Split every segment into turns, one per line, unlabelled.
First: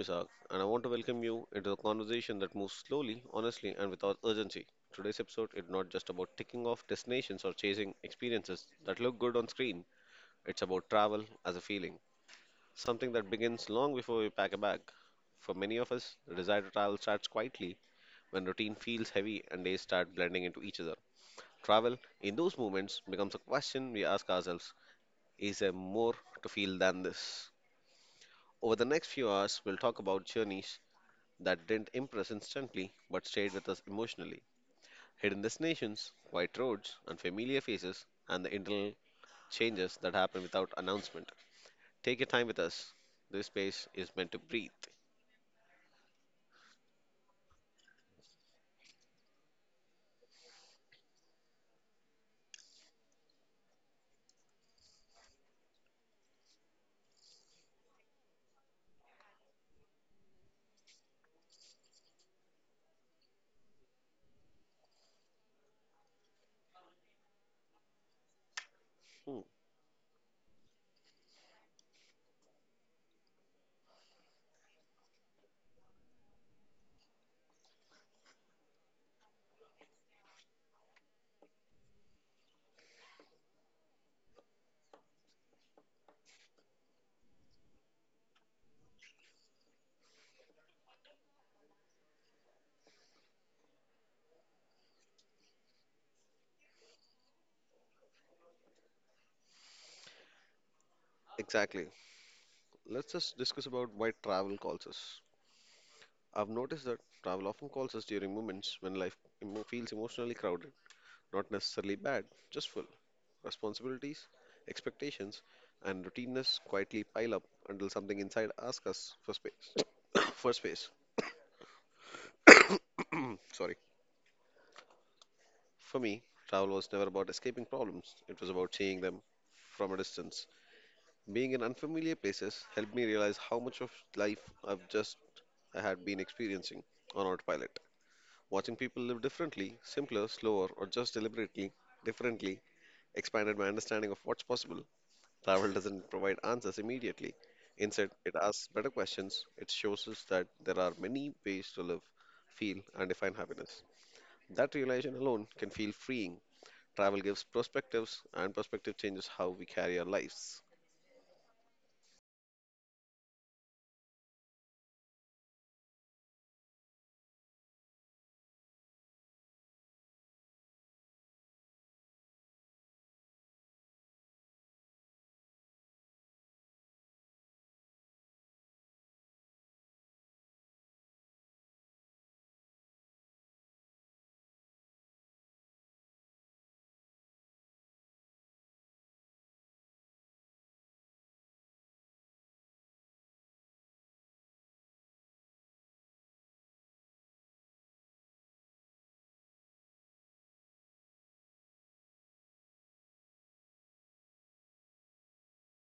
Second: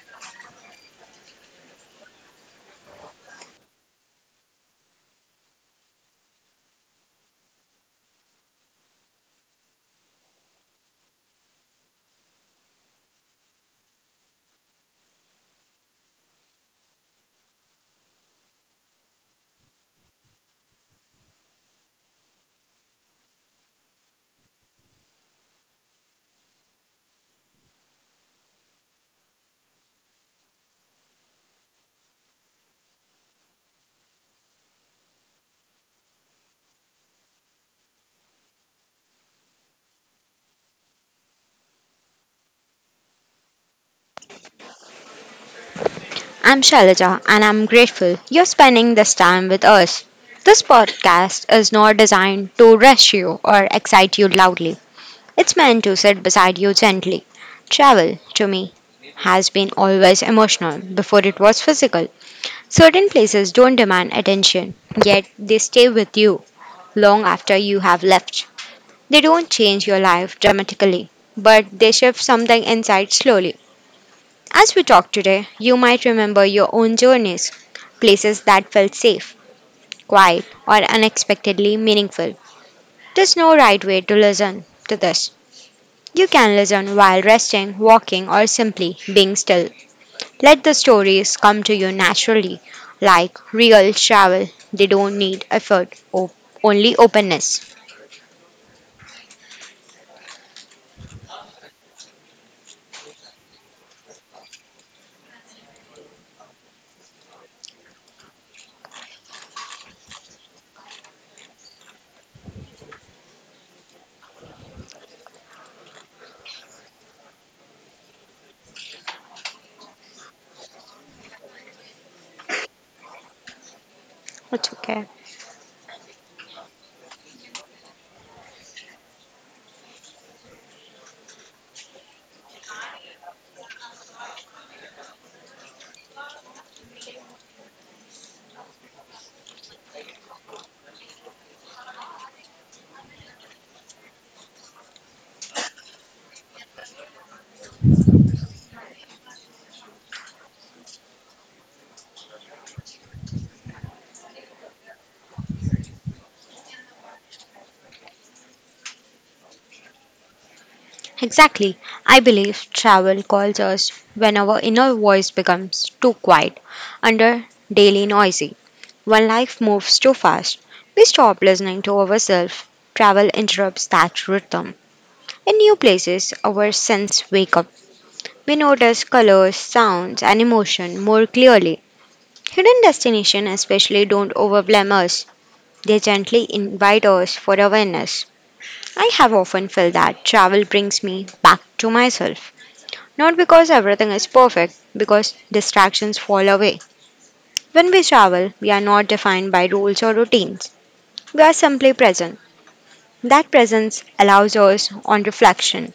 Isaac and I want to welcome you into a conversation that moves slowly, honestly, and without urgency. Today's episode is not just about ticking off destinations or chasing experiences that look good on screen. It's about travel as a feeling, something that begins long before we pack a bag. For many of us, the desire to travel starts quietly when routine feels heavy and days start blending into each other. Travel, in those moments, becomes a question we ask ourselves, is there more to feel than this? Over the next few hours, we'll talk about journeys that didn't impress instantly but stayed with us emotionally. Hidden destinations, quiet roads, and familiar faces, and the internal changes that happen without announcement. Take your time with us. This space is meant to breathe.
I'm Shailaja and I'm grateful you're spending this time with us. This podcast is not designed to rush you or excite you loudly. It's meant to sit beside you gently. Travel, to me, has been always emotional before it was physical. Certain places don't demand attention, yet they stay with you long after you have left. They
Hmm,
don't change your life dramatically, but they shift something inside slowly. As we talk today, you might remember your own journeys, places that felt safe, quiet, or unexpectedly meaningful. There's no right way to listen to this. You can listen while resting, walking, or simply being still. Let the stories come to you naturally, like real travel. They don't need only openness.
exactly. Let's just discuss about why travel calls us. I've noticed that travel often calls us during moments when life feels emotionally crowded. Not necessarily bad, just full. Responsibilities, expectations, and routineness quietly pile up until something inside asks us for space. for space. Sorry.
It's okay.
For me, travel was never about escaping problems, it was about seeing them from a distance. Being in unfamiliar places helped me realize how much of life I've just I had been experiencing on autopilot. Watching people live differently, simpler, slower, or just deliberately differently expanded my understanding of what's possible. Travel doesn't provide answers immediately. Instead, it asks better questions. It shows us that there are many ways to live, feel, and define happiness. That realization alone can feel freeing. Travel gives perspectives, and perspective changes how we carry our lives.
Exactly. I believe travel calls us when our inner voice becomes too quiet under daily noisy. When life moves too fast, we stop listening to ourselves. Travel interrupts that rhythm. In new places, our senses wake up. We notice colors, sounds, and emotion more clearly. Hidden destinations, especially, don't overwhelm us. They gently invite us for awareness. I have often felt that travel brings me back to myself. Not because everything is perfect, because distractions fall away. When we travel, we are not defined by rules or routines. We are simply present. That presence allows us on reflection.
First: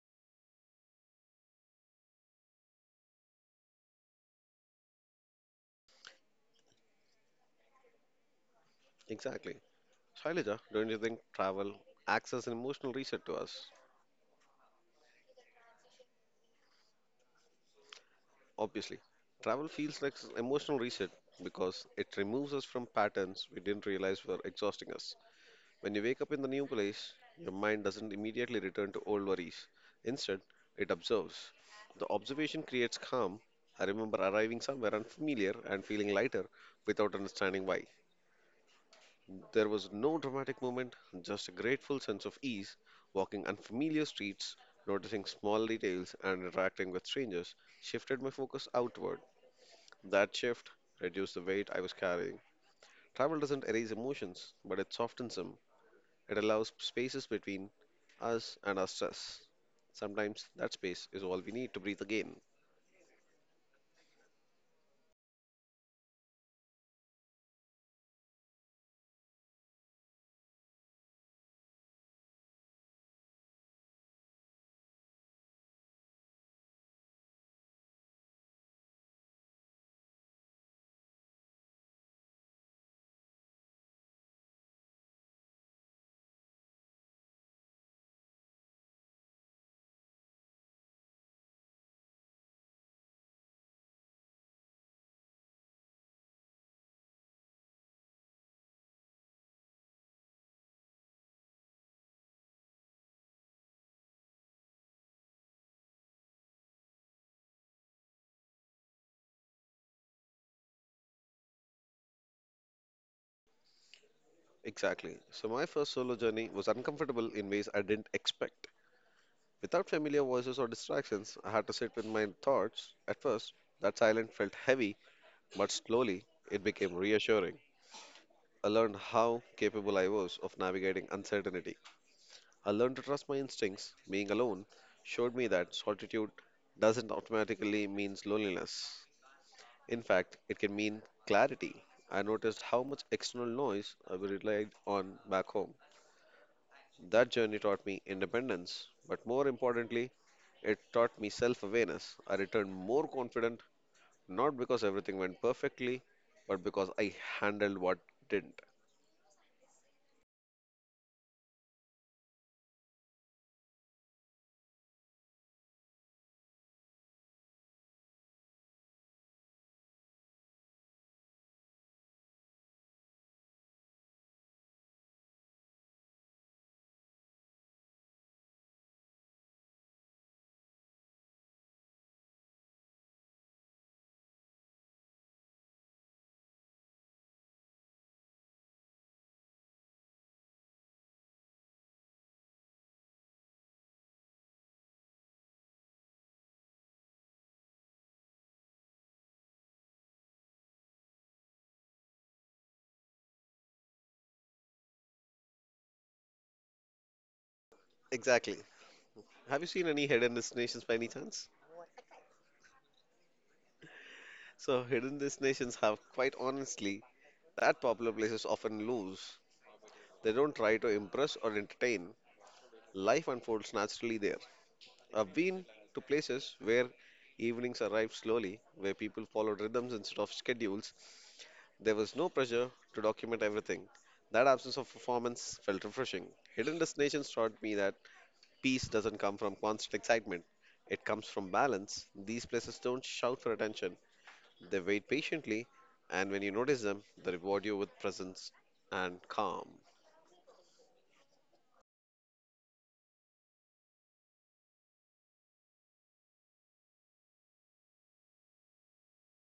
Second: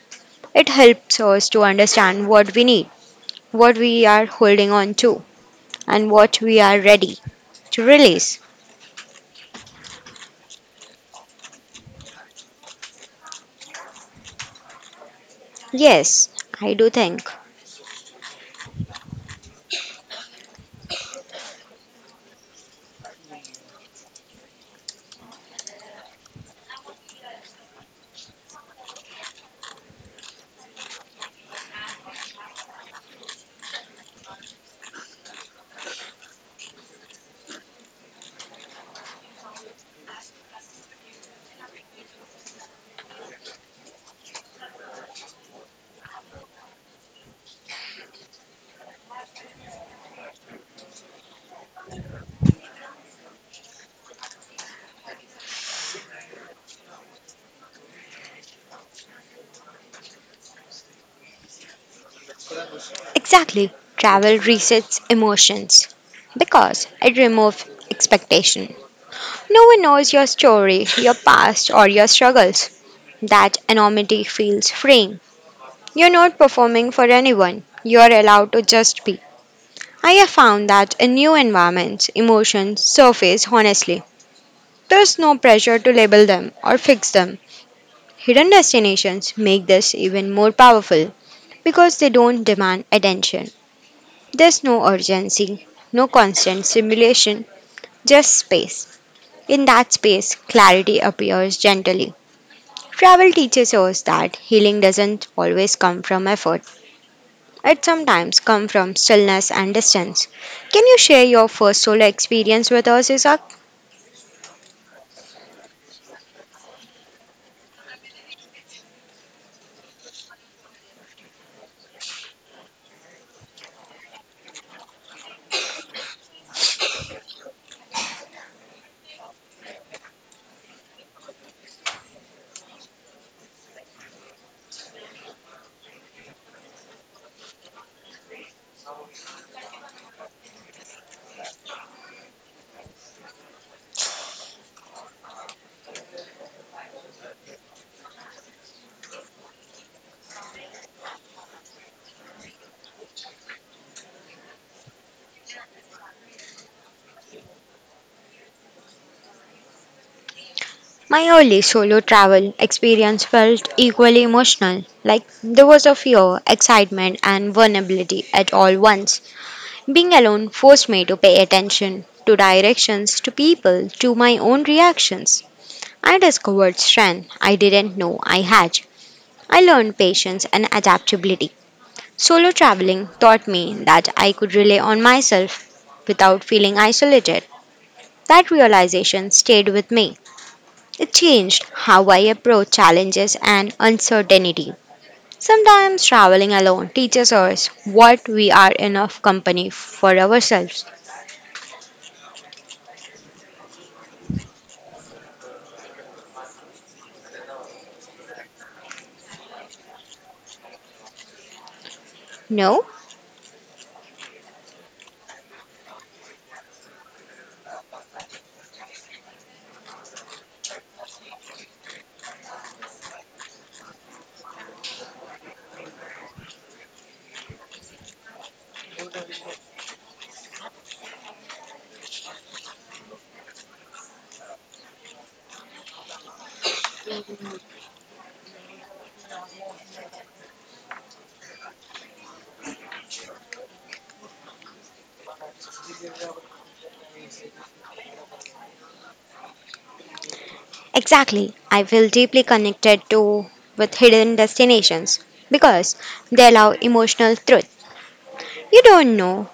It helps us to understand what we need, what we are holding on to, and what we are ready to release.
Exactly. Shailaja, don't you think travel acts as an emotional reset to us?
Yes, I do think.
Obviously. Travel feels like an emotional reset because it removes us from patterns we didn't realize were exhausting us. When you wake up in the new place, your mind doesn't immediately return to old worries. Instead, it observes. The observation creates calm. I remember arriving somewhere unfamiliar and feeling lighter without understanding why. There was no dramatic moment, just a grateful sense of ease, walking unfamiliar streets, noticing small details, and interacting with strangers shifted my focus outward. That shift reduced the weight I was carrying. Travel doesn't erase emotions, but it softens them. It allows spaces between us and our stress. Sometimes that space is all we need to breathe again.
Exactly. Travel resets emotions because it removes expectation. No one knows your story, your past, or your struggles. That anonymity feels freeing. You're not performing for anyone. You're allowed to just be. I have found that in new environments, emotions surface honestly. There's no pressure to label them or fix them. Hidden destinations make this even more powerful because they don't demand attention. There's no urgency, no constant stimulation, just space. In that space, clarity appears gently. Travel teaches us that healing doesn't always come from effort. It sometimes comes from stillness and distance. Can you share your first solo experience with us, Isaac?
Exactly. So, my first solo journey was uncomfortable in ways I didn't expect. Without familiar voices or distractions, I had to sit with my thoughts. At first, that silence felt heavy, but slowly it became reassuring. I learned how capable I was of navigating uncertainty. I learned to trust my instincts. Being alone showed me that solitude doesn't automatically mean loneliness. In fact, it can mean clarity. I noticed how much external noise I relied on back home. That journey taught me independence, but more importantly, it taught me self awareness. I returned more confident, not because everything went perfectly, but because I handled what didn't.
My early solo travel experience felt equally emotional. Like there was a fear, excitement, and vulnerability at all once. Being alone forced me to pay attention to directions, to people, to my own reactions. I discovered strength I didn't know I had. I learned patience and adaptability. Solo traveling taught me that I could rely on myself without feeling isolated. That realization stayed with me, it changed how I approach challenges and uncertainty. Sometimes traveling alone teaches us what we are enough company for ourselves.
Exactly. Have you seen any hidden destinations by any chance?
No?
So, hidden destinations have, quite honestly, that popular places often lose. They don't try to impress or entertain. Life unfolds naturally there. I've been to places where evenings arrived slowly, where people followed rhythms instead of schedules. There was no pressure to document everything. That absence of performance felt refreshing. Hidden destinations taught me that peace doesn't come from constant excitement, it comes from balance. These places don't shout for attention, they wait patiently, and when you notice them, they reward you with presence and calm.
Exactly. I feel deeply connected to with hidden destinations because they allow emotional truth. You don't know.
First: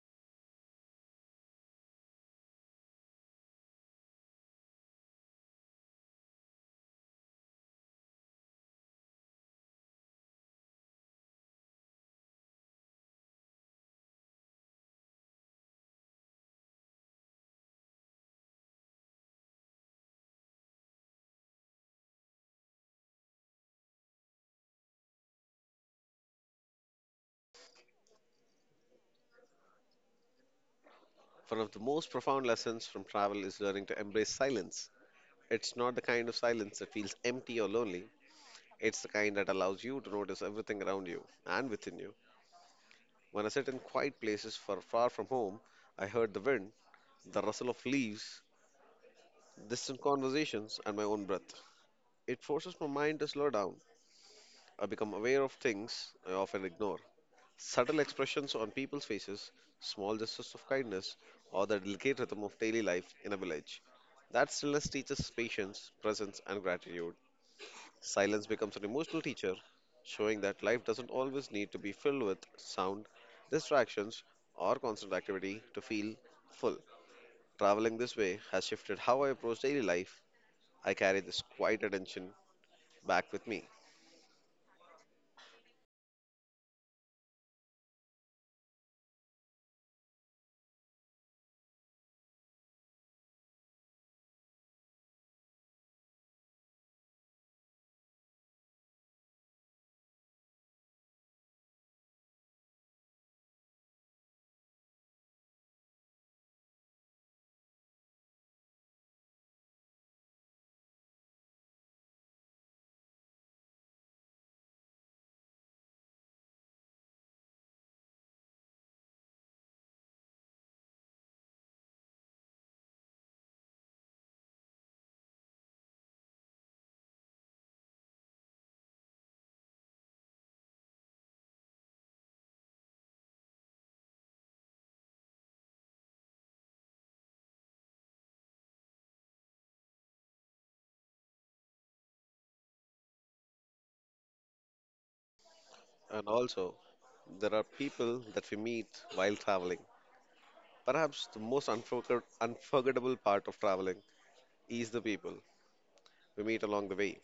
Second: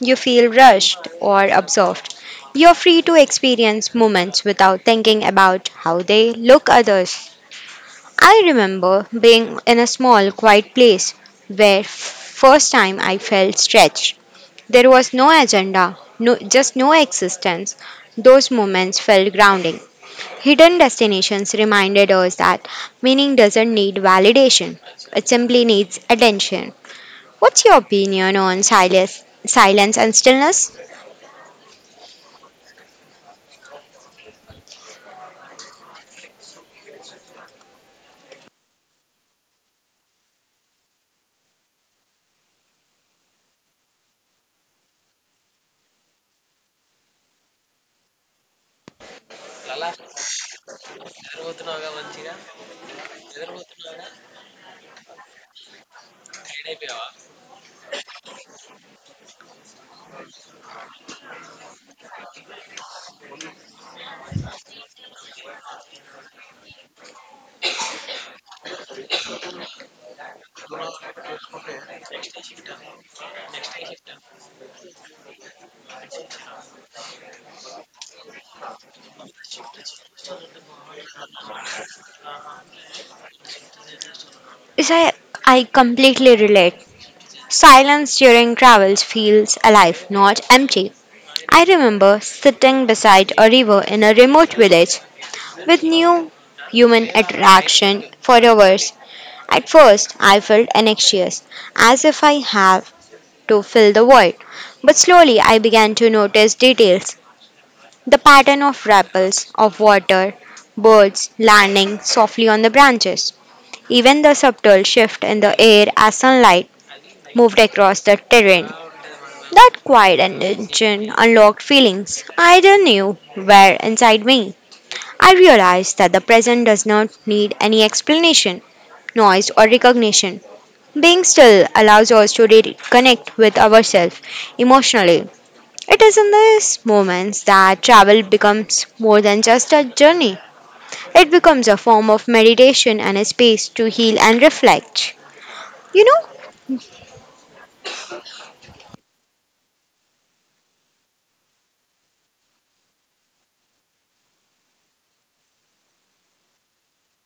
You feel rushed or absorbed. You're free to experience moments without thinking about how they look others. I remember being in a small, quiet place where first time I felt stretched. There was no agenda, no just no existence. Those moments felt grounding. Hidden destinations reminded us that meaning doesn't need validation. It simply needs attention. What's your opinion on silence and stillness?
One of the most profound lessons from travel is learning to embrace silence. It's not the kind of silence that feels empty or lonely. It's the kind that allows you to notice everything around you and within you. When I sit in quiet places for far from home, I heard the wind, the rustle of leaves, distant conversations, and my own breath. It forces my mind to slow down. I become aware of things I often ignore. Subtle expressions on people's faces, small gestures of kindness, or the delicate rhythm of daily life in a village. That stillness teaches patience, presence, and gratitude. Silence becomes an emotional teacher, showing that life doesn't always need to be filled with sound, distractions, or constant activity to feel full. Traveling this way has shifted how I approach daily life. I carry this quiet attention back with me.
Is I completely relate. Silence during travels feels alive, not empty. I remember sitting beside a river in a remote village with new human attraction for hours. At first, I felt anxious, as if I have to fill the void. But slowly, I began to notice details, the pattern of ripples of water, birds landing softly on the branches, even the subtle shift in the air as sunlight moved across the terrain. That quiet attention unlocked feelings I didn't know were inside me. I realized that the present does not need any explanation, noise, or recognition. Being still allows us to reconnect with ourselves emotionally. It is in these moments that travel becomes more than just a journey. It becomes a form of meditation and a space to heal and reflect. You know,
And also, there are people that we meet while traveling. Perhaps the most unforgettable part of traveling is the people we meet along the way.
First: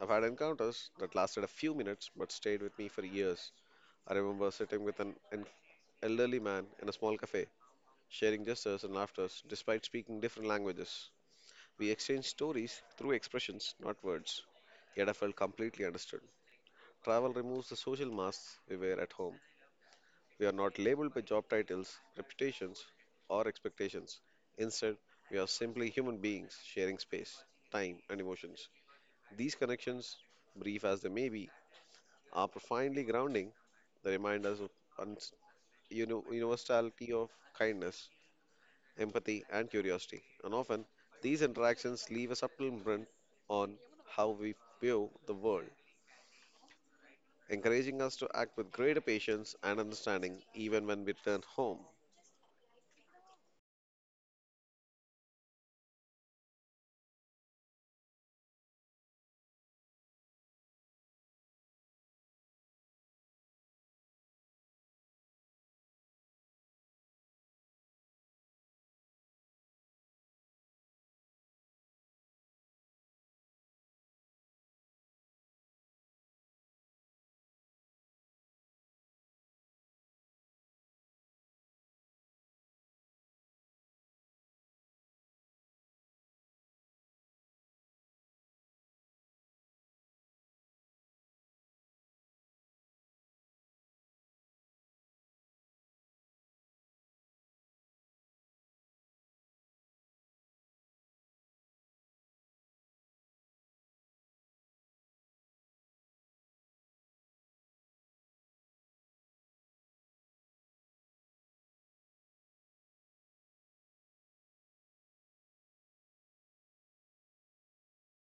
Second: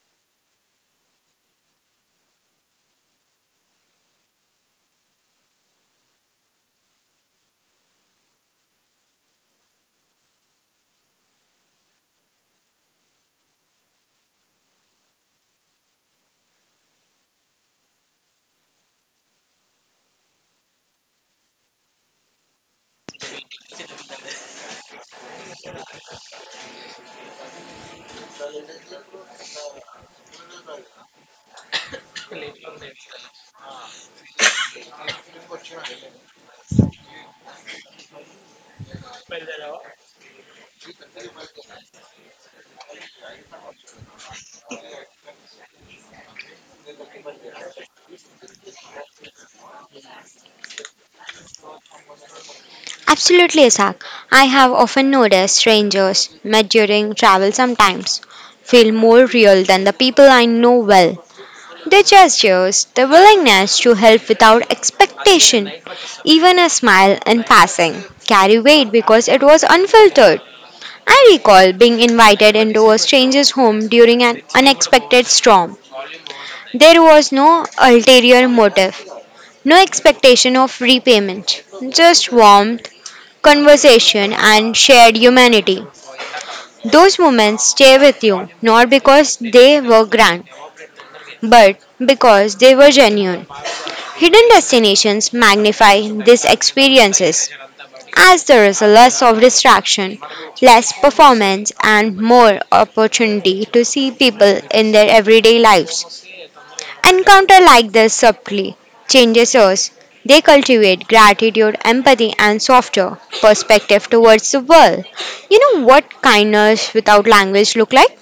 I've had encounters that lasted a few minutes but stayed with me for years. I remember sitting with an elderly man in a small cafe, sharing gestures and laughters despite speaking different languages. We exchanged stories through expressions, not words, yet I felt completely understood. Travel removes the social masks we wear at home. We are not labeled by job titles, reputations, or expectations. Instead, we are simply human beings sharing space, time, and emotions. These connections, brief as they may be, are profoundly grounding. They remind us of uns- universality of kindness empathy, and curiosity. And often, these interactions leave a subtle imprint on how we view the world, encouraging us to act with greater patience and understanding even when we return home.
Absolutely, Isaac. I have often noticed strangers met during travel sometimes feel more real than the people I know well. Their gestures, their willingness to help without expectation, even a smile in passing, carry weight because it was unfiltered. I recall being invited into a stranger's home during an unexpected storm. There was no ulterior motive, no expectation of repayment, just warmth, conversation, and shared humanity. Those moments stay with you not because they were grand, but because they were genuine. Hidden destinations magnify these experiences as there is less of distraction, less performance, and more opportunity to see people in their everyday lives. Encounter like this subtly changes us. They cultivate gratitude, empathy, and softer perspective towards the world. You know what kindness without language look like?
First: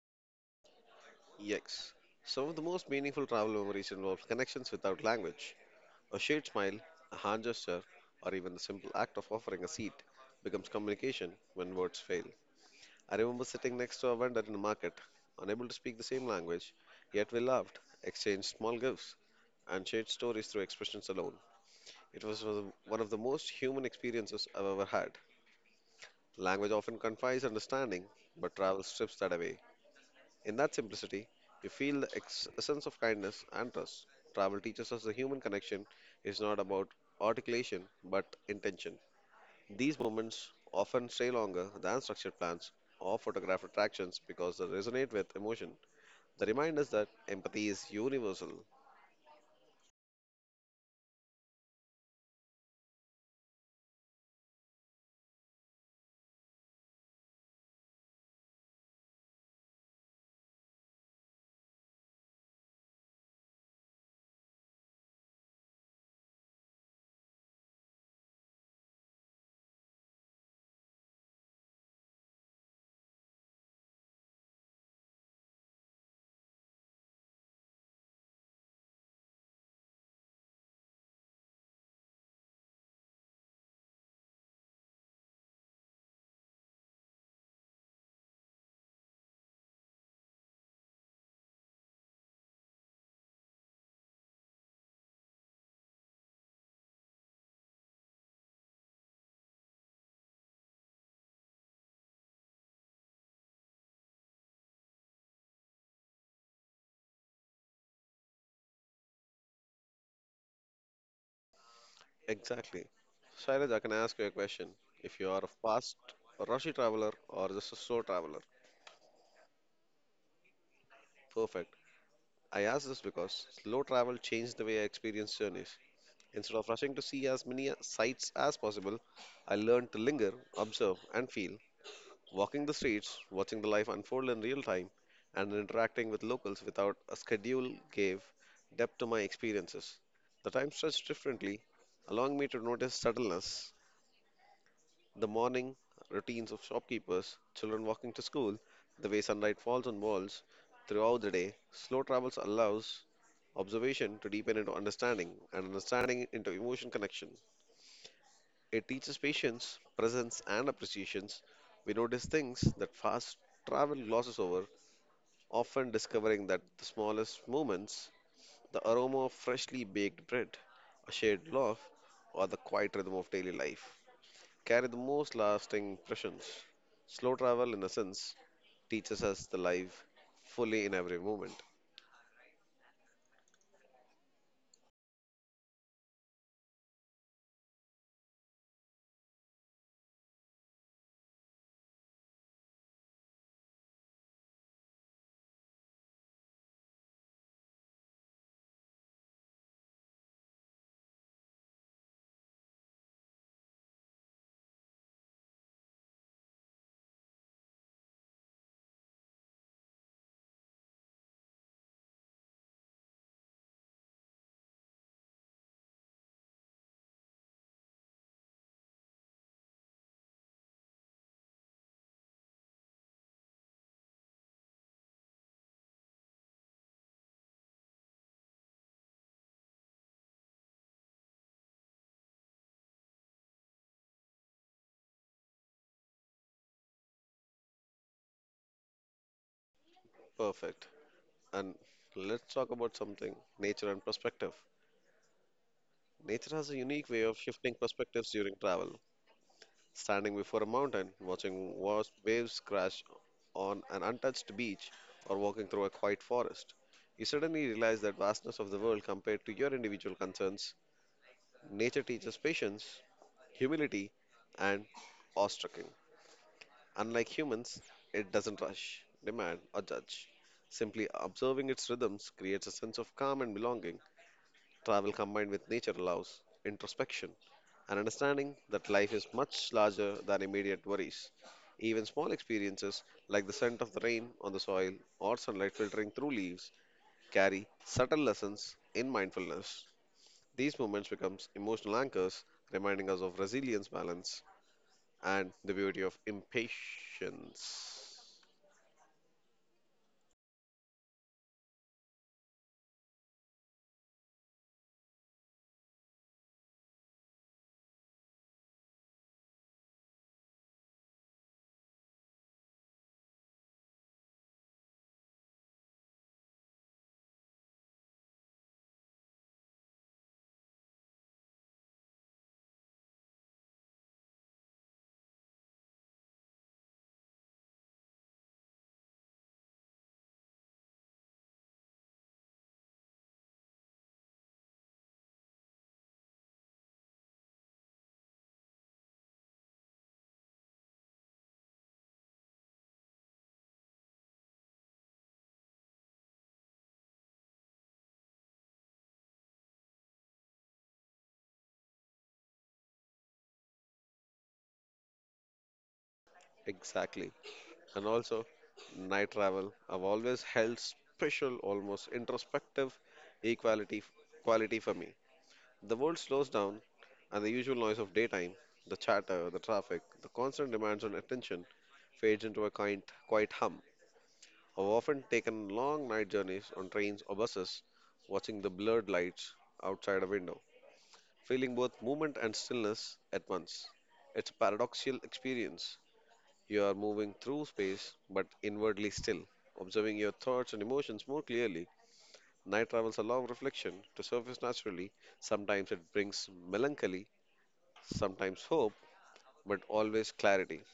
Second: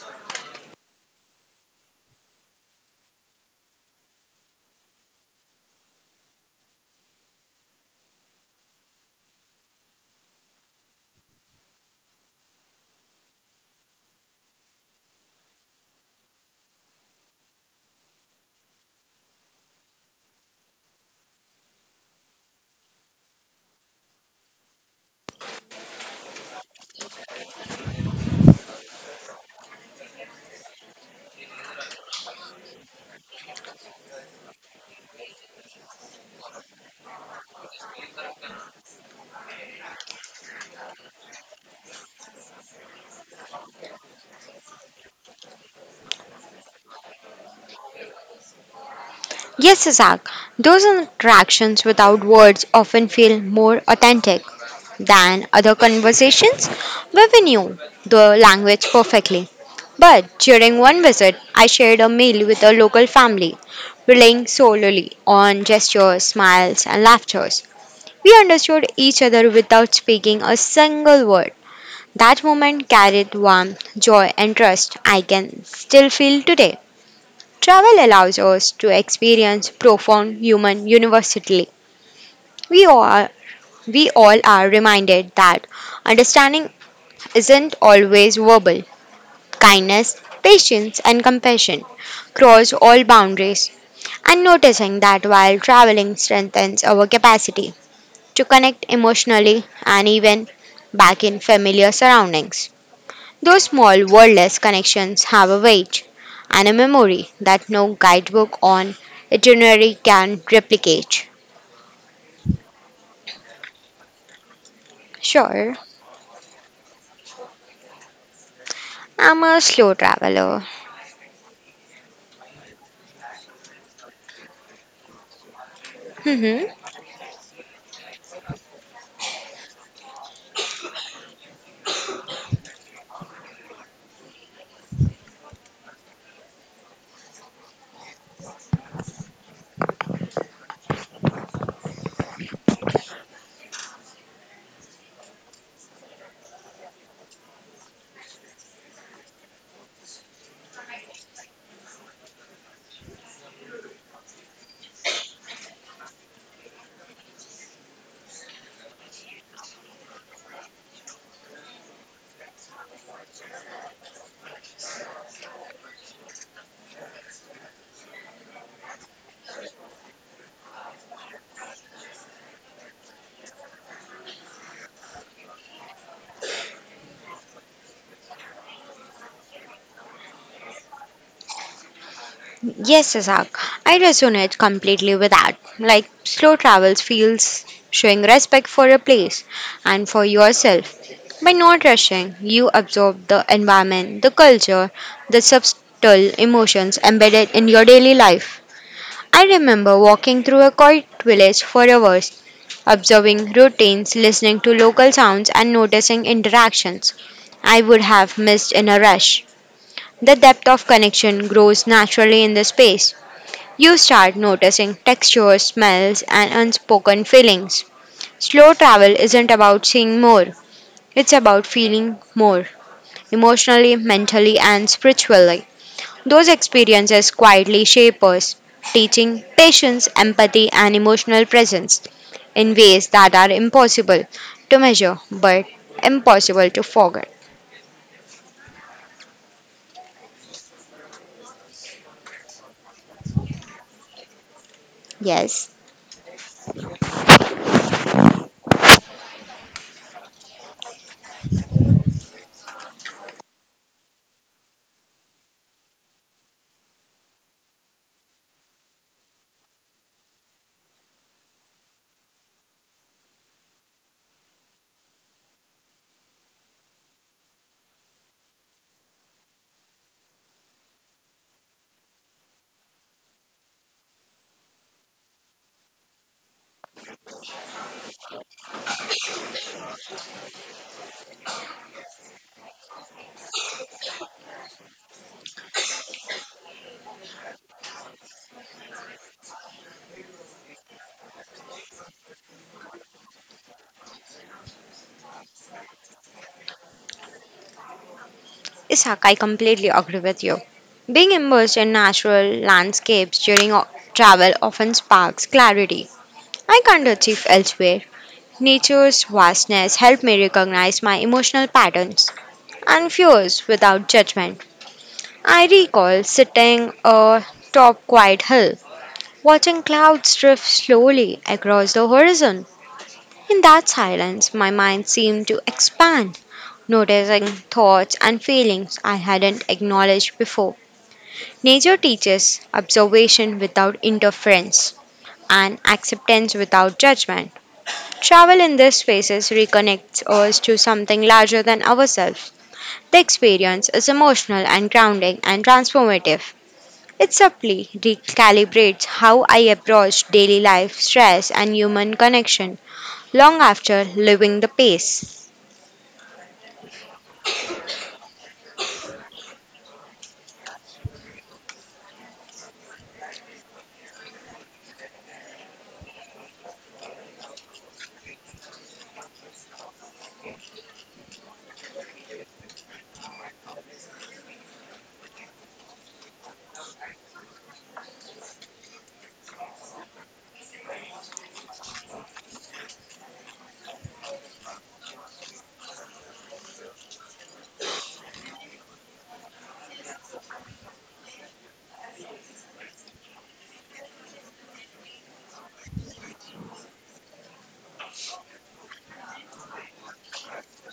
Yes. Some of the most meaningful travel memories involve connections without language. A shared smile, a hand gesture, or even the simple act of offering a seat becomes communication when words fail. I remember sitting next to a vendor in a market, unable to speak the same language, yet we laughed, exchanged small gifts, and shared stories through expressions alone. It was one of the most human experiences I've ever had. Language often confides understanding, but travel strips that away. In that simplicity, you feel a sense of kindness and trust. Travel teaches us the human connection is not about articulation but intention. These moments often stay longer than structured plans or photographed attractions because they resonate with emotion. They remind us that empathy is universal.
Yes, Isaac, those interactions without words often feel more authentic than other conversations where we knew the language perfectly. But during one visit, I shared a meal with a local family, relying solely on gestures, smiles, and laughter. We understood each other without speaking a single word. That moment carried warmth, joy, and trust I can still feel today. Travel allows us to experience profound human universality. We all, we all are reminded that understanding isn't always verbal. Kindness, patience, and compassion cross all boundaries. And noticing that while traveling strengthens our capacity to connect emotionally and even back in familiar surroundings. Those small wordless connections have a weight and a memory that no guidebook on itinerary can replicate.
Exactly. Shairaj, I can ask you a question. If you are a
Sure,
fast rushy traveler or just a slow traveler,
I'm a slow traveler.
perfect. I ask this because slow travel changed the way I experience journeys. Instead of rushing to see as many sights as possible, I learned to linger, observe, and feel. Walking the streets, watching the life unfold in real time, and interacting with locals without a schedule gave depth to my experiences. The time stretched differently, allowing me to notice subtleness. The morning routines of shopkeepers, children walking to school, the way sunlight falls on walls throughout the day, slow travels allows observation to deepen into understanding and understanding into emotion connection. It teaches patience, presence, and appreciations. We notice things that fast travel glosses over, often discovering that the smallest moments, the aroma of freshly baked bread, a shared laugh, or the quiet rhythm of daily life carry the most lasting impressions. Slow travel, in a sense, teaches us the life fully in every moment.
Yes, Isaac, I resonate completely with that. Like, slow travels feels showing respect for a place and for yourself. By not rushing, you absorb the environment, the culture, the subtle emotions embedded in your daily life. I remember walking through a quiet village for hours, observing routines, listening to local sounds, and noticing interactions I would have missed in a rush. The depth of connection grows naturally in the space. You start noticing textures, smells, and unspoken feelings. Slow travel isn't about seeing more, it's about feeling more emotionally, mentally, and spiritually. Those experiences quietly shape us, teaching patience, empathy, and emotional presence in ways that are impossible to measure but impossible to forget.
Perfect. And let's talk about something nature and perspective.
Yes.
Nature has a unique way of shifting perspectives during travel. Standing before a mountain, watching waves crash on an untouched beach, or walking through a quiet forest, you suddenly realize that vastness of the world compared to your individual concerns. Nature teaches patience, humility, and awe awestruck. Unlike humans, it doesn't rush, demand, or judge. Simply observing its rhythms creates a sense of calm and belonging. Travel combined with nature allows introspection and understanding that life is much larger than immediate worries. Even small experiences like the scent of the rain on the soil or sunlight filtering through leaves carry subtle lessons in mindfulness. These moments become emotional anchors, reminding us of resilience, balance, and the beauty of impatience.
Ishaq, I completely agree with you. Being immersed in natural landscapes during travel often sparks clarity I can't achieve elsewhere. Nature's vastness helped me recognize my emotional patterns and fears without judgment. I recall sitting atop quiet hill, watching clouds drift slowly across the horizon. In that silence, my mind seemed to expand, noticing thoughts and feelings I hadn't acknowledged before. Nature teaches observation without interference and acceptance without judgment. Travel in these spaces reconnects us to something larger than ourselves. The experience is emotional and grounding and transformative. It subtly recalibrates how I approach daily life, stress, and human connection long after leaving the pace.
Exactly. And also, night travel. I've always held special, almost introspective equality quality for me. The world slows down, and the usual noise of daytime, the chatter, the traffic, the constant demands on attention fades into a kind, quiet hum. I've often taken long night journeys on trains or buses, watching the blurred lights outside a window, feeling both movement and stillness at once. It's a paradoxical experience. You are moving through space, but inwardly still, observing your thoughts and emotions more clearly. Night travels allow reflection to surface naturally. Sometimes it brings melancholy, sometimes hope, but always clarity.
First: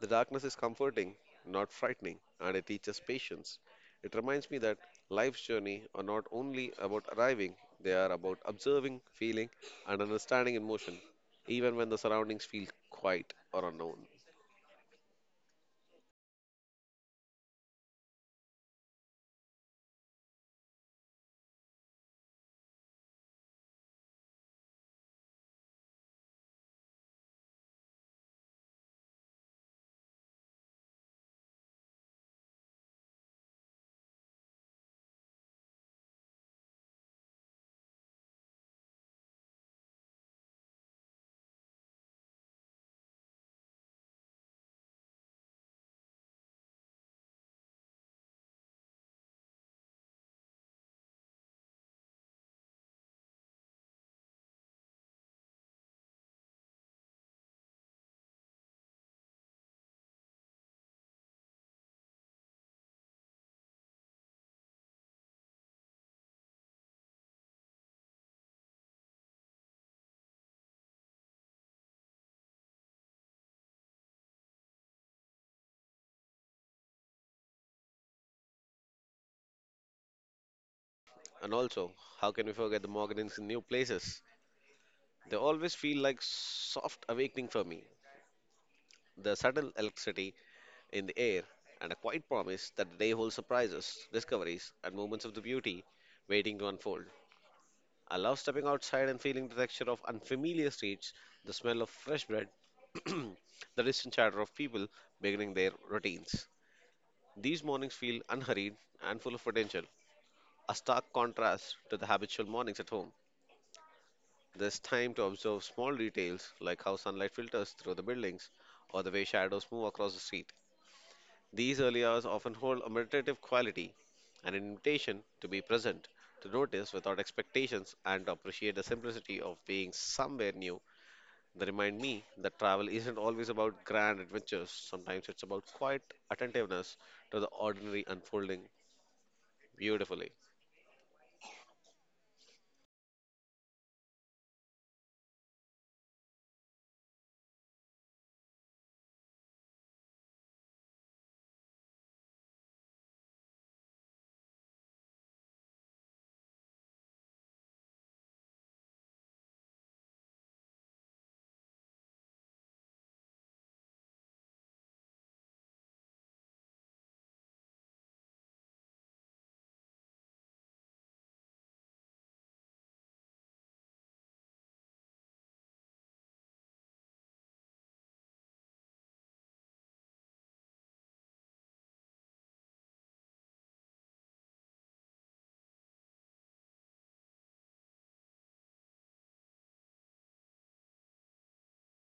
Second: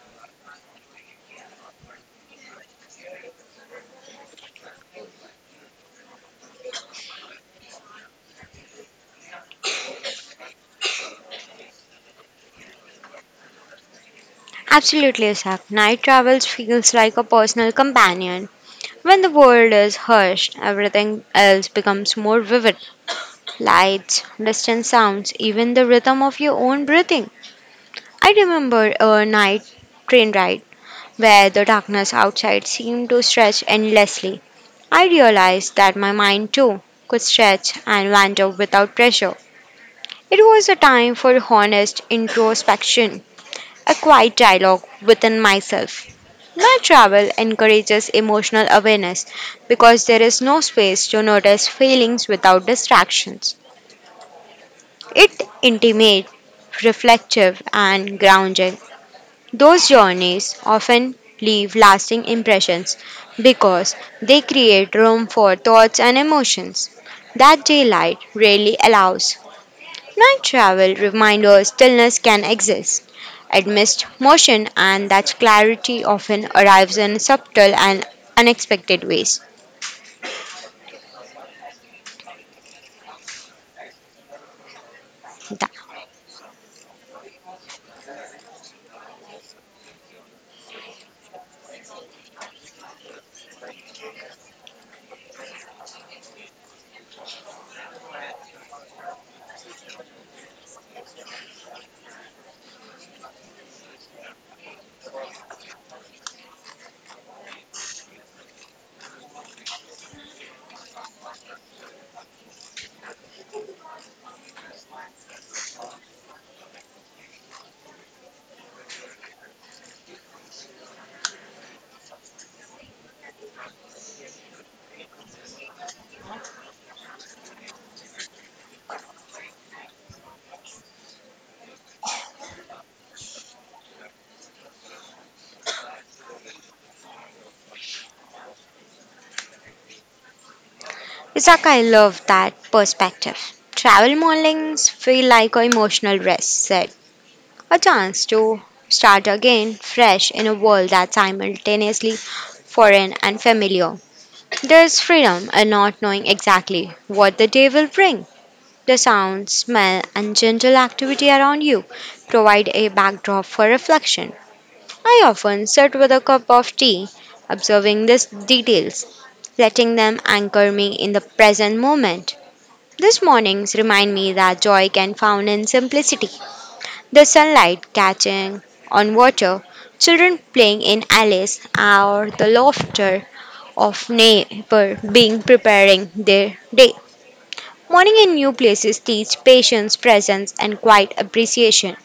The darkness is comforting, not frightening, and it teaches patience. It reminds me that life's journey are not only about arriving, they are about observing, feeling, and understanding emotion, even when the surroundings feel quiet or unknown.
Absolutely, Isak. Night travels feels like a personal companion. When the world is hushed, everything else becomes more vivid. Lights, distant sounds, even the rhythm of your own breathing. I remember a night train ride where the darkness outside seemed to stretch endlessly. I realized that my mind too could stretch and wander without pressure. It was a time for honest introspection, a quiet dialogue within myself. My travel encourages emotional awareness because there is no space to notice feelings without distractions. It intimate, reflective, and grounding. Those journeys often leave lasting impressions because they create room for thoughts and emotions that daylight rarely allows. Night travel reminds us stillness can exist amidst motion and that clarity often arrives in subtle and unexpected ways.
And also, how can we forget the mornings in new places? They
Tha-
always feel like soft awakening for me. The subtle electricity in the air and a quiet promise that the day holds surprises, discoveries, and moments of the beauty waiting to unfold. I love stepping outside and feeling the texture of unfamiliar streets, the smell of fresh bread, the distant chatter of people beginning their routines. These mornings feel unhurried and full of potential, a stark contrast to the habitual mornings at home. There's time to observe small details like how sunlight filters through the buildings or the way shadows move across the street. These early hours often hold a meditative quality, an invitation to be present, to notice without expectations, and to appreciate the simplicity of being somewhere new. They remind me that travel isn't always about grand adventures, sometimes it's about quiet attentiveness to the ordinary unfolding beautifully.
Zaka, I love that perspective. Travel mornings feel like an emotional rest set, a chance to start again fresh in a world that's simultaneously foreign and familiar. There's freedom in not knowing exactly what the day will bring. The sound, smell, and gentle activity around you provide a backdrop for reflection. I often sit with a cup of tea, observing these details, letting them anchor me in the present moment. These mornings remind me that joy can found in simplicity. The sunlight catching on water, children playing in alleys, or the laughter of neighbor being preparing their day. Morning in new places teach patience, presence, and quiet appreciation.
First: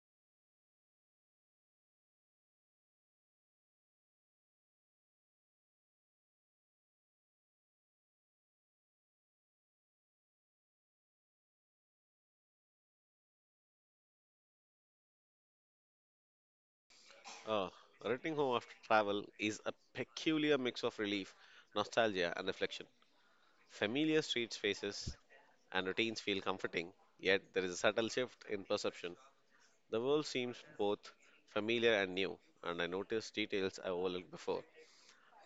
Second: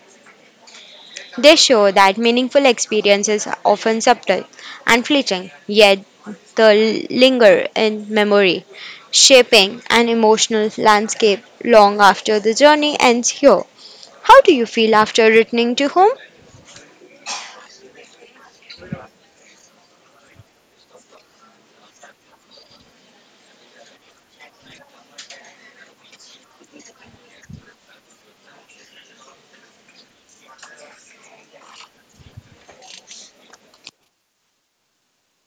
They show that meaningful experiences are often subtle and fleeting, yet they linger in memory, shaping an emotional landscape long after the journey ends here. How do you feel after returning to home?
Ah, returning home after travel is a peculiar mix of relief, nostalgia, and reflection. Familiar street spaces and routines feel comforting, yet there is a subtle shift in perception. The world seems both familiar and new, and I notice details I overlooked before.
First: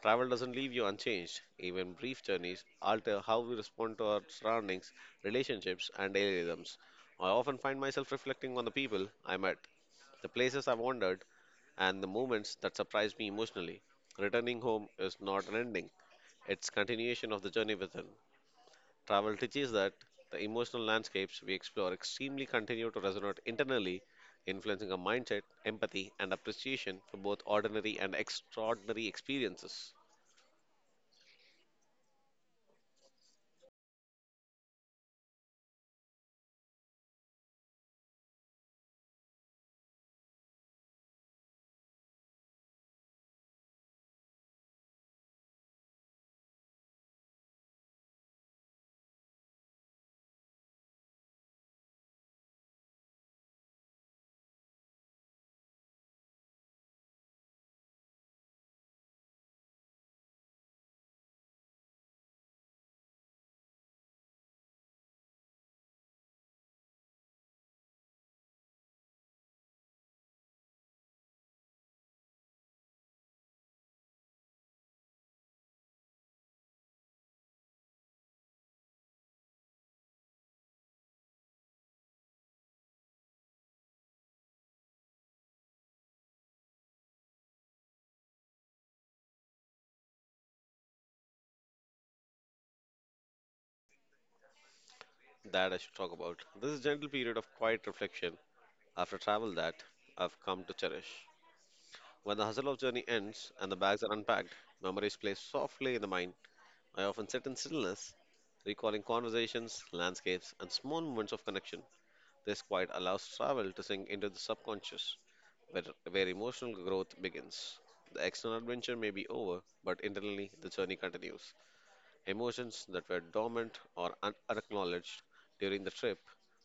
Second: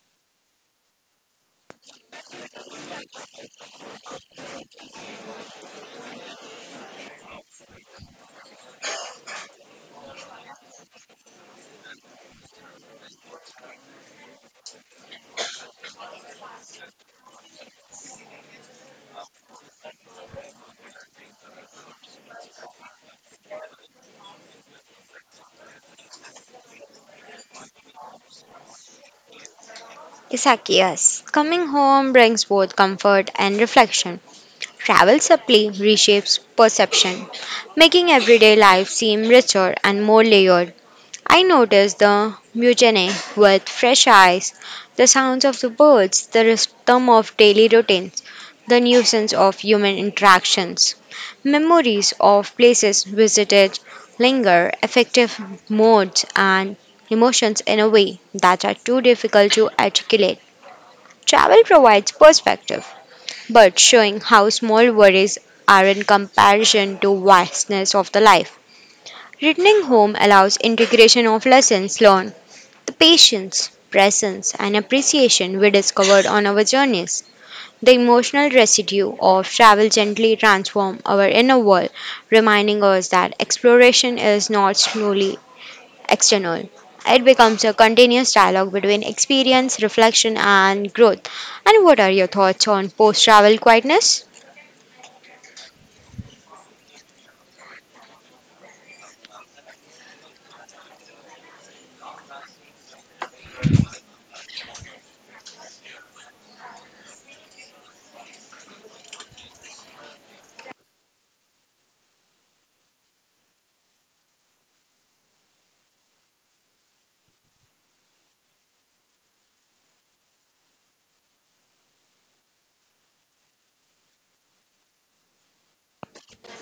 Travel doesn't leave you unchanged. Even brief journeys alter how we respond to our surroundings, relationships, and daily rhythms. I often find myself reflecting on the people I met, the places I wandered, and the moments that surprised me emotionally. Returning home is not an ending, it's continuation of the journey within. Travel teaches that the emotional landscapes we explore extremely continue to resonate internally, influencing our mindset, empathy, and appreciation for both ordinary and extraordinary experiences.
Isakias, coming home brings both comfort and reflection. Travel subtly reshapes perception, making everyday life seem richer and more layered. I noticed the mutiny with fresh eyes, the sounds of the birds, the rhythm of daily routines, the nuisance of human interactions. Memories of places visited linger, affective moods, and emotions in a way that are too difficult to articulate. Travel provides perspective, but showing how small worries are in comparison to vastness of the life. Returning home allows integration of lessons learned, the patience, presence, and appreciation we discovered on our journeys, the emotional residue of travel gently transform our inner world, reminding us that exploration is not solely external. It becomes a continuous dialogue between experience, reflection, and growth. And what are your thoughts on post travel quietness?
That I should talk about. This gentle period of quiet reflection after travel that I've come to cherish. When the hustle of journey ends and the bags are unpacked, memories play softly in the mind. I often sit in stillness, recalling conversations, landscapes, and small moments of connection. This quiet allows travel to sink into the subconscious, where, where emotional growth begins. The external adventure may be over, but internally the journey continues. Emotions that were dormant or unacknowledged during the trip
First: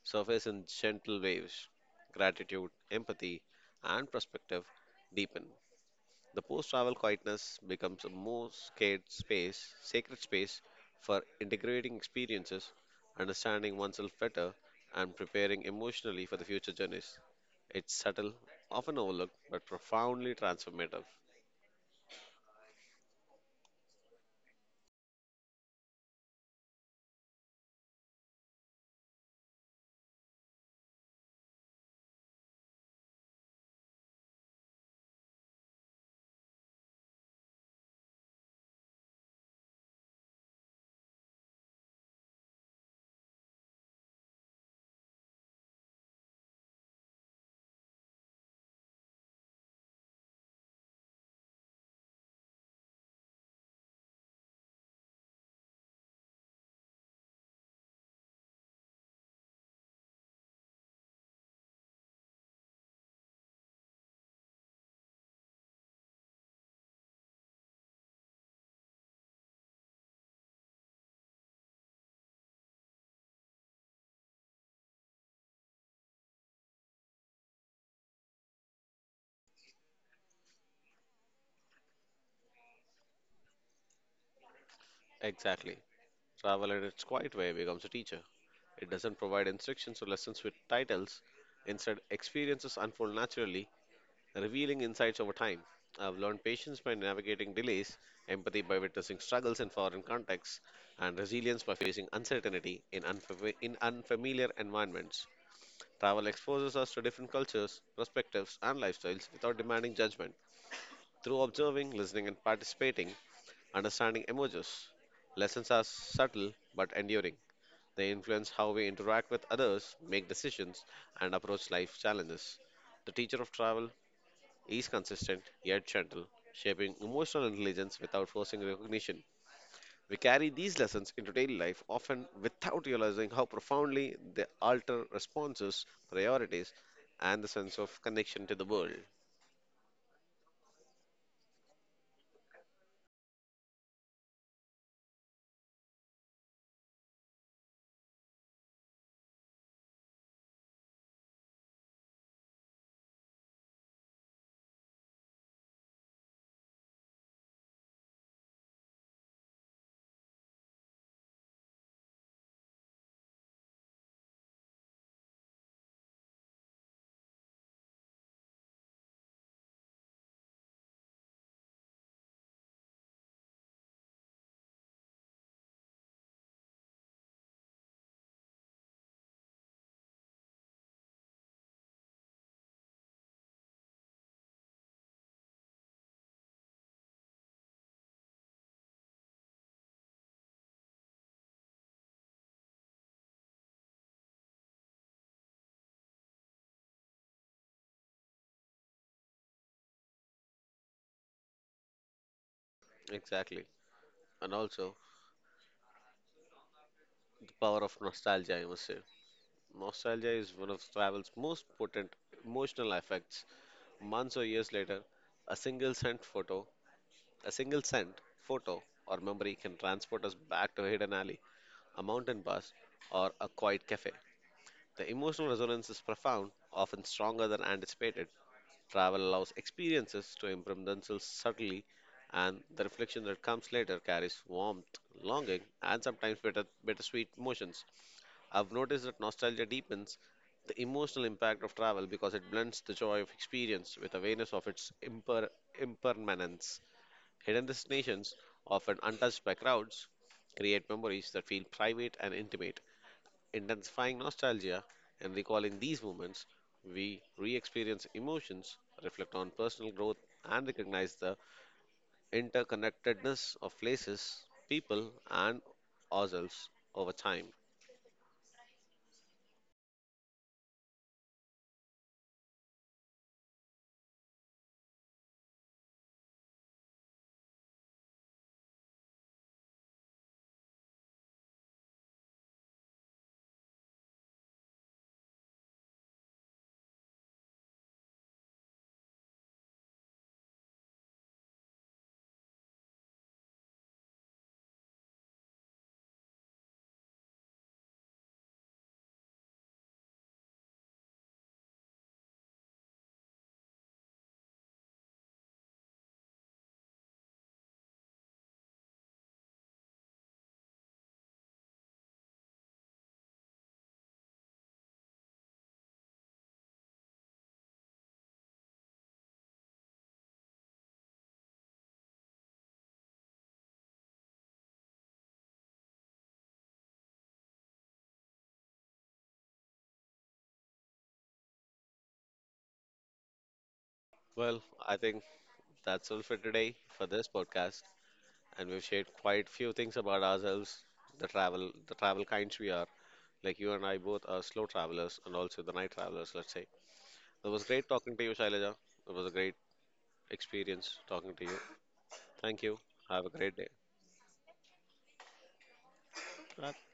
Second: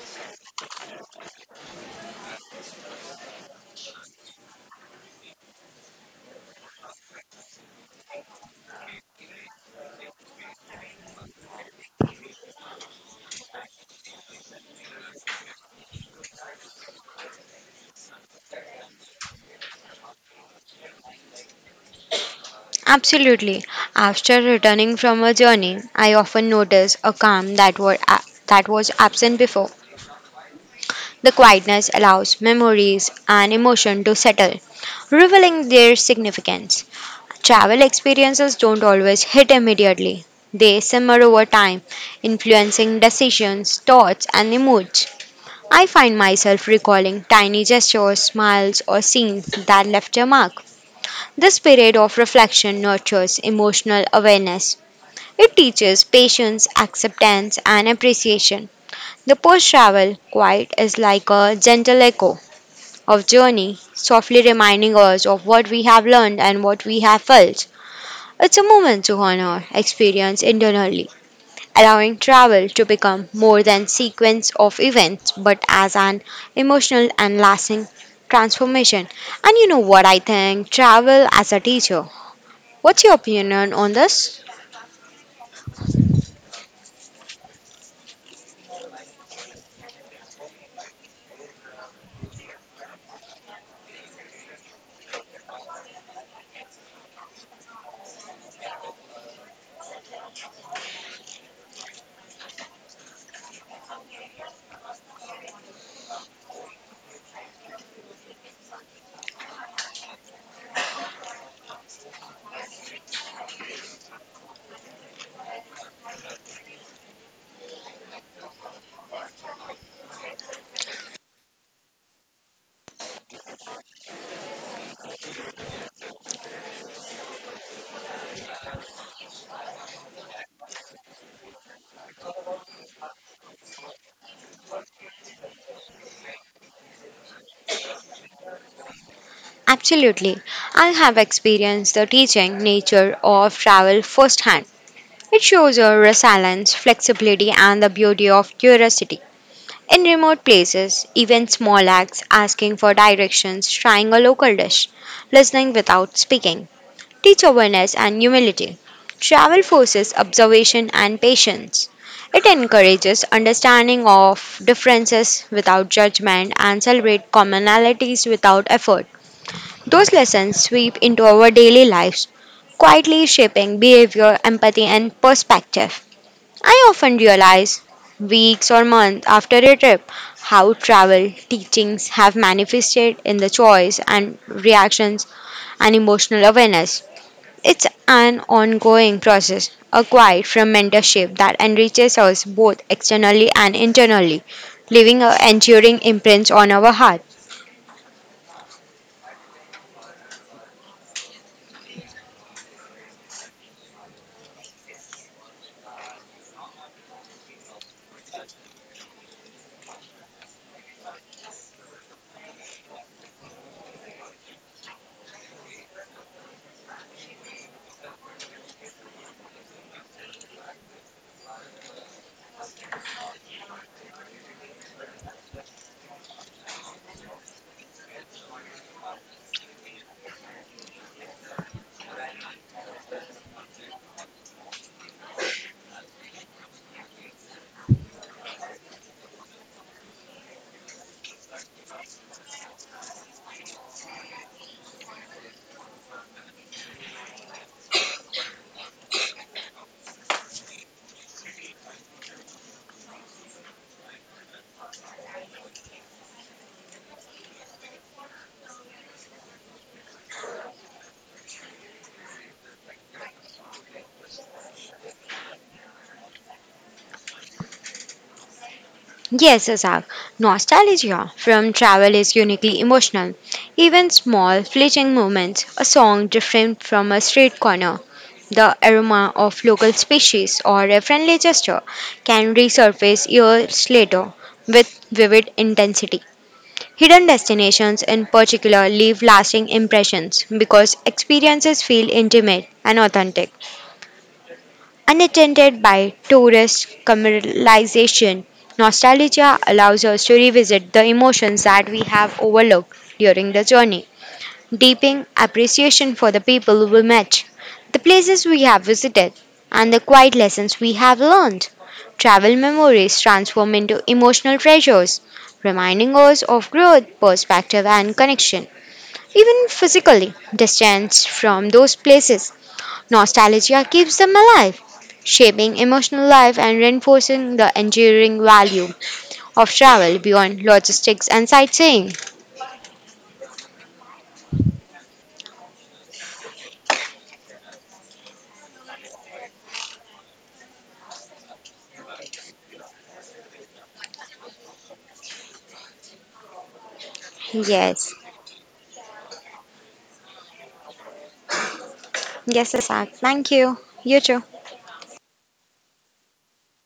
surface in gentle waves. Gratitude, empathy, and perspective deepen. The post-travel quietness becomes a sacred space for integrating experiences, understanding oneself better, and preparing emotionally for the future journeys. It's subtle, often overlooked, but profoundly transformative.
Absolutely. After returning from a journey, I often notice a calm that was absent before. The quietness allows memories and emotion to settle, revealing their significance. Travel experiences don't always hit immediately. They simmer over time, influencing decisions, thoughts, and moods. I find myself recalling tiny gestures, smiles, or scenes that left their mark. This period of reflection nurtures emotional awareness. It teaches patience, acceptance, and appreciation. The post travel quiet is like a gentle echo of journey, softly reminding us of what we have learned and what we have felt. It's a moment to honor experience internally, allowing travel to become more than sequence of events but as an emotional and lasting transformation. And you know what, I think travel as a teacher. What's your opinion on this?
Exactly. Travel in its quiet way becomes a teacher. It doesn't provide instructions or lessons with titles. Instead, experiences unfold naturally revealing insights over time. I've learned patience by navigating delays, empathy by witnessing struggles in foreign contexts, and resilience by facing uncertainty in unfamiliar environments. Travel exposes us to different cultures, perspectives, and lifestyles without demanding judgment. Through observing, listening, and participating, understanding emerges. Lessons are subtle but enduring. They influence how we interact with others, make decisions, and approach life challenges. The teacher of travel is consistent yet gentle, shaping emotional intelligence without forcing recognition. We carry these lessons into daily life often without realizing how profoundly they alter responses, priorities, and the sense of connection to the world.
Absolutely. I have experienced the teaching nature of travel firsthand. It shows your resilience, flexibility, and the beauty of curiosity. In remote places, even small acts asking for directions, trying a local dish, listening without speaking, teach awareness and humility. Travel forces observation and patience. It encourages understanding of differences without judgment and celebrate commonalities without effort. Those lessons sweep into our daily lives, quietly shaping behavior, empathy, and perspective. I often realize weeks or months after a trip how travel teachings have manifested in the choice and reactions and emotional awareness. It's an ongoing process, acquired from mentorship that enriches us both externally and internally, leaving a enduring imprint on our heart.
Exactly. And also, the power of nostalgia, I must say. Nostalgia is one of travel's most potent emotional effects. Months or years later, a single scent photo, a single scent, photo, or memory can transport us back to a hidden alley a mountain bus, or a quiet cafe. The emotional resonance is profound, often stronger than anticipated. Travel allows experiences to imprint themselves subtly, and the reflection that comes later carries warmth, longing, and sometimes bittersweet emotions. I've noticed that nostalgia deepens the emotional impact of travel because it blends the joy of experience with awareness of its impermanence. Hidden destinations, often untouched by crowds, create memories that feel private and intimate intensifying nostalgia and recalling these moments, we re experience emotions, reflect on personal growth, and recognize the interconnectedness of places, people, and ourselves over time.
Yes, Isaac. Nostalgia from travel is uniquely emotional. Even small, fleeting moments, a song different from a street corner, the aroma of local species, or a friendly gesture can resurface years later with vivid intensity. Hidden destinations, in particular, leave lasting impressions because experiences feel intimate and authentic unattended by tourist commercialization. Nostalgia allows us to revisit the emotions that we have overlooked during the journey, deepening appreciation for the people we met, the places we have visited, and the quiet lessons we have learned. Travel memories transform into emotional treasures, reminding us of growth, perspective, and connection. Even physically, distance from those places, nostalgia keeps them alive, shaping emotional life and reinforcing the enduring value of travel beyond logistics and sightseeing.
Well, I think that's all for today for this podcast, and we've shared quite few things about ourselves, the travel kinds we are. Like you and I both are slow travelers and also the night travelers, let's say. It was great
Yes.
talking to you, Shailaja. It was a great experience talking to you. Thank
Yes,
you.
Isaac.
Have a
Thank
great day.
you. You too.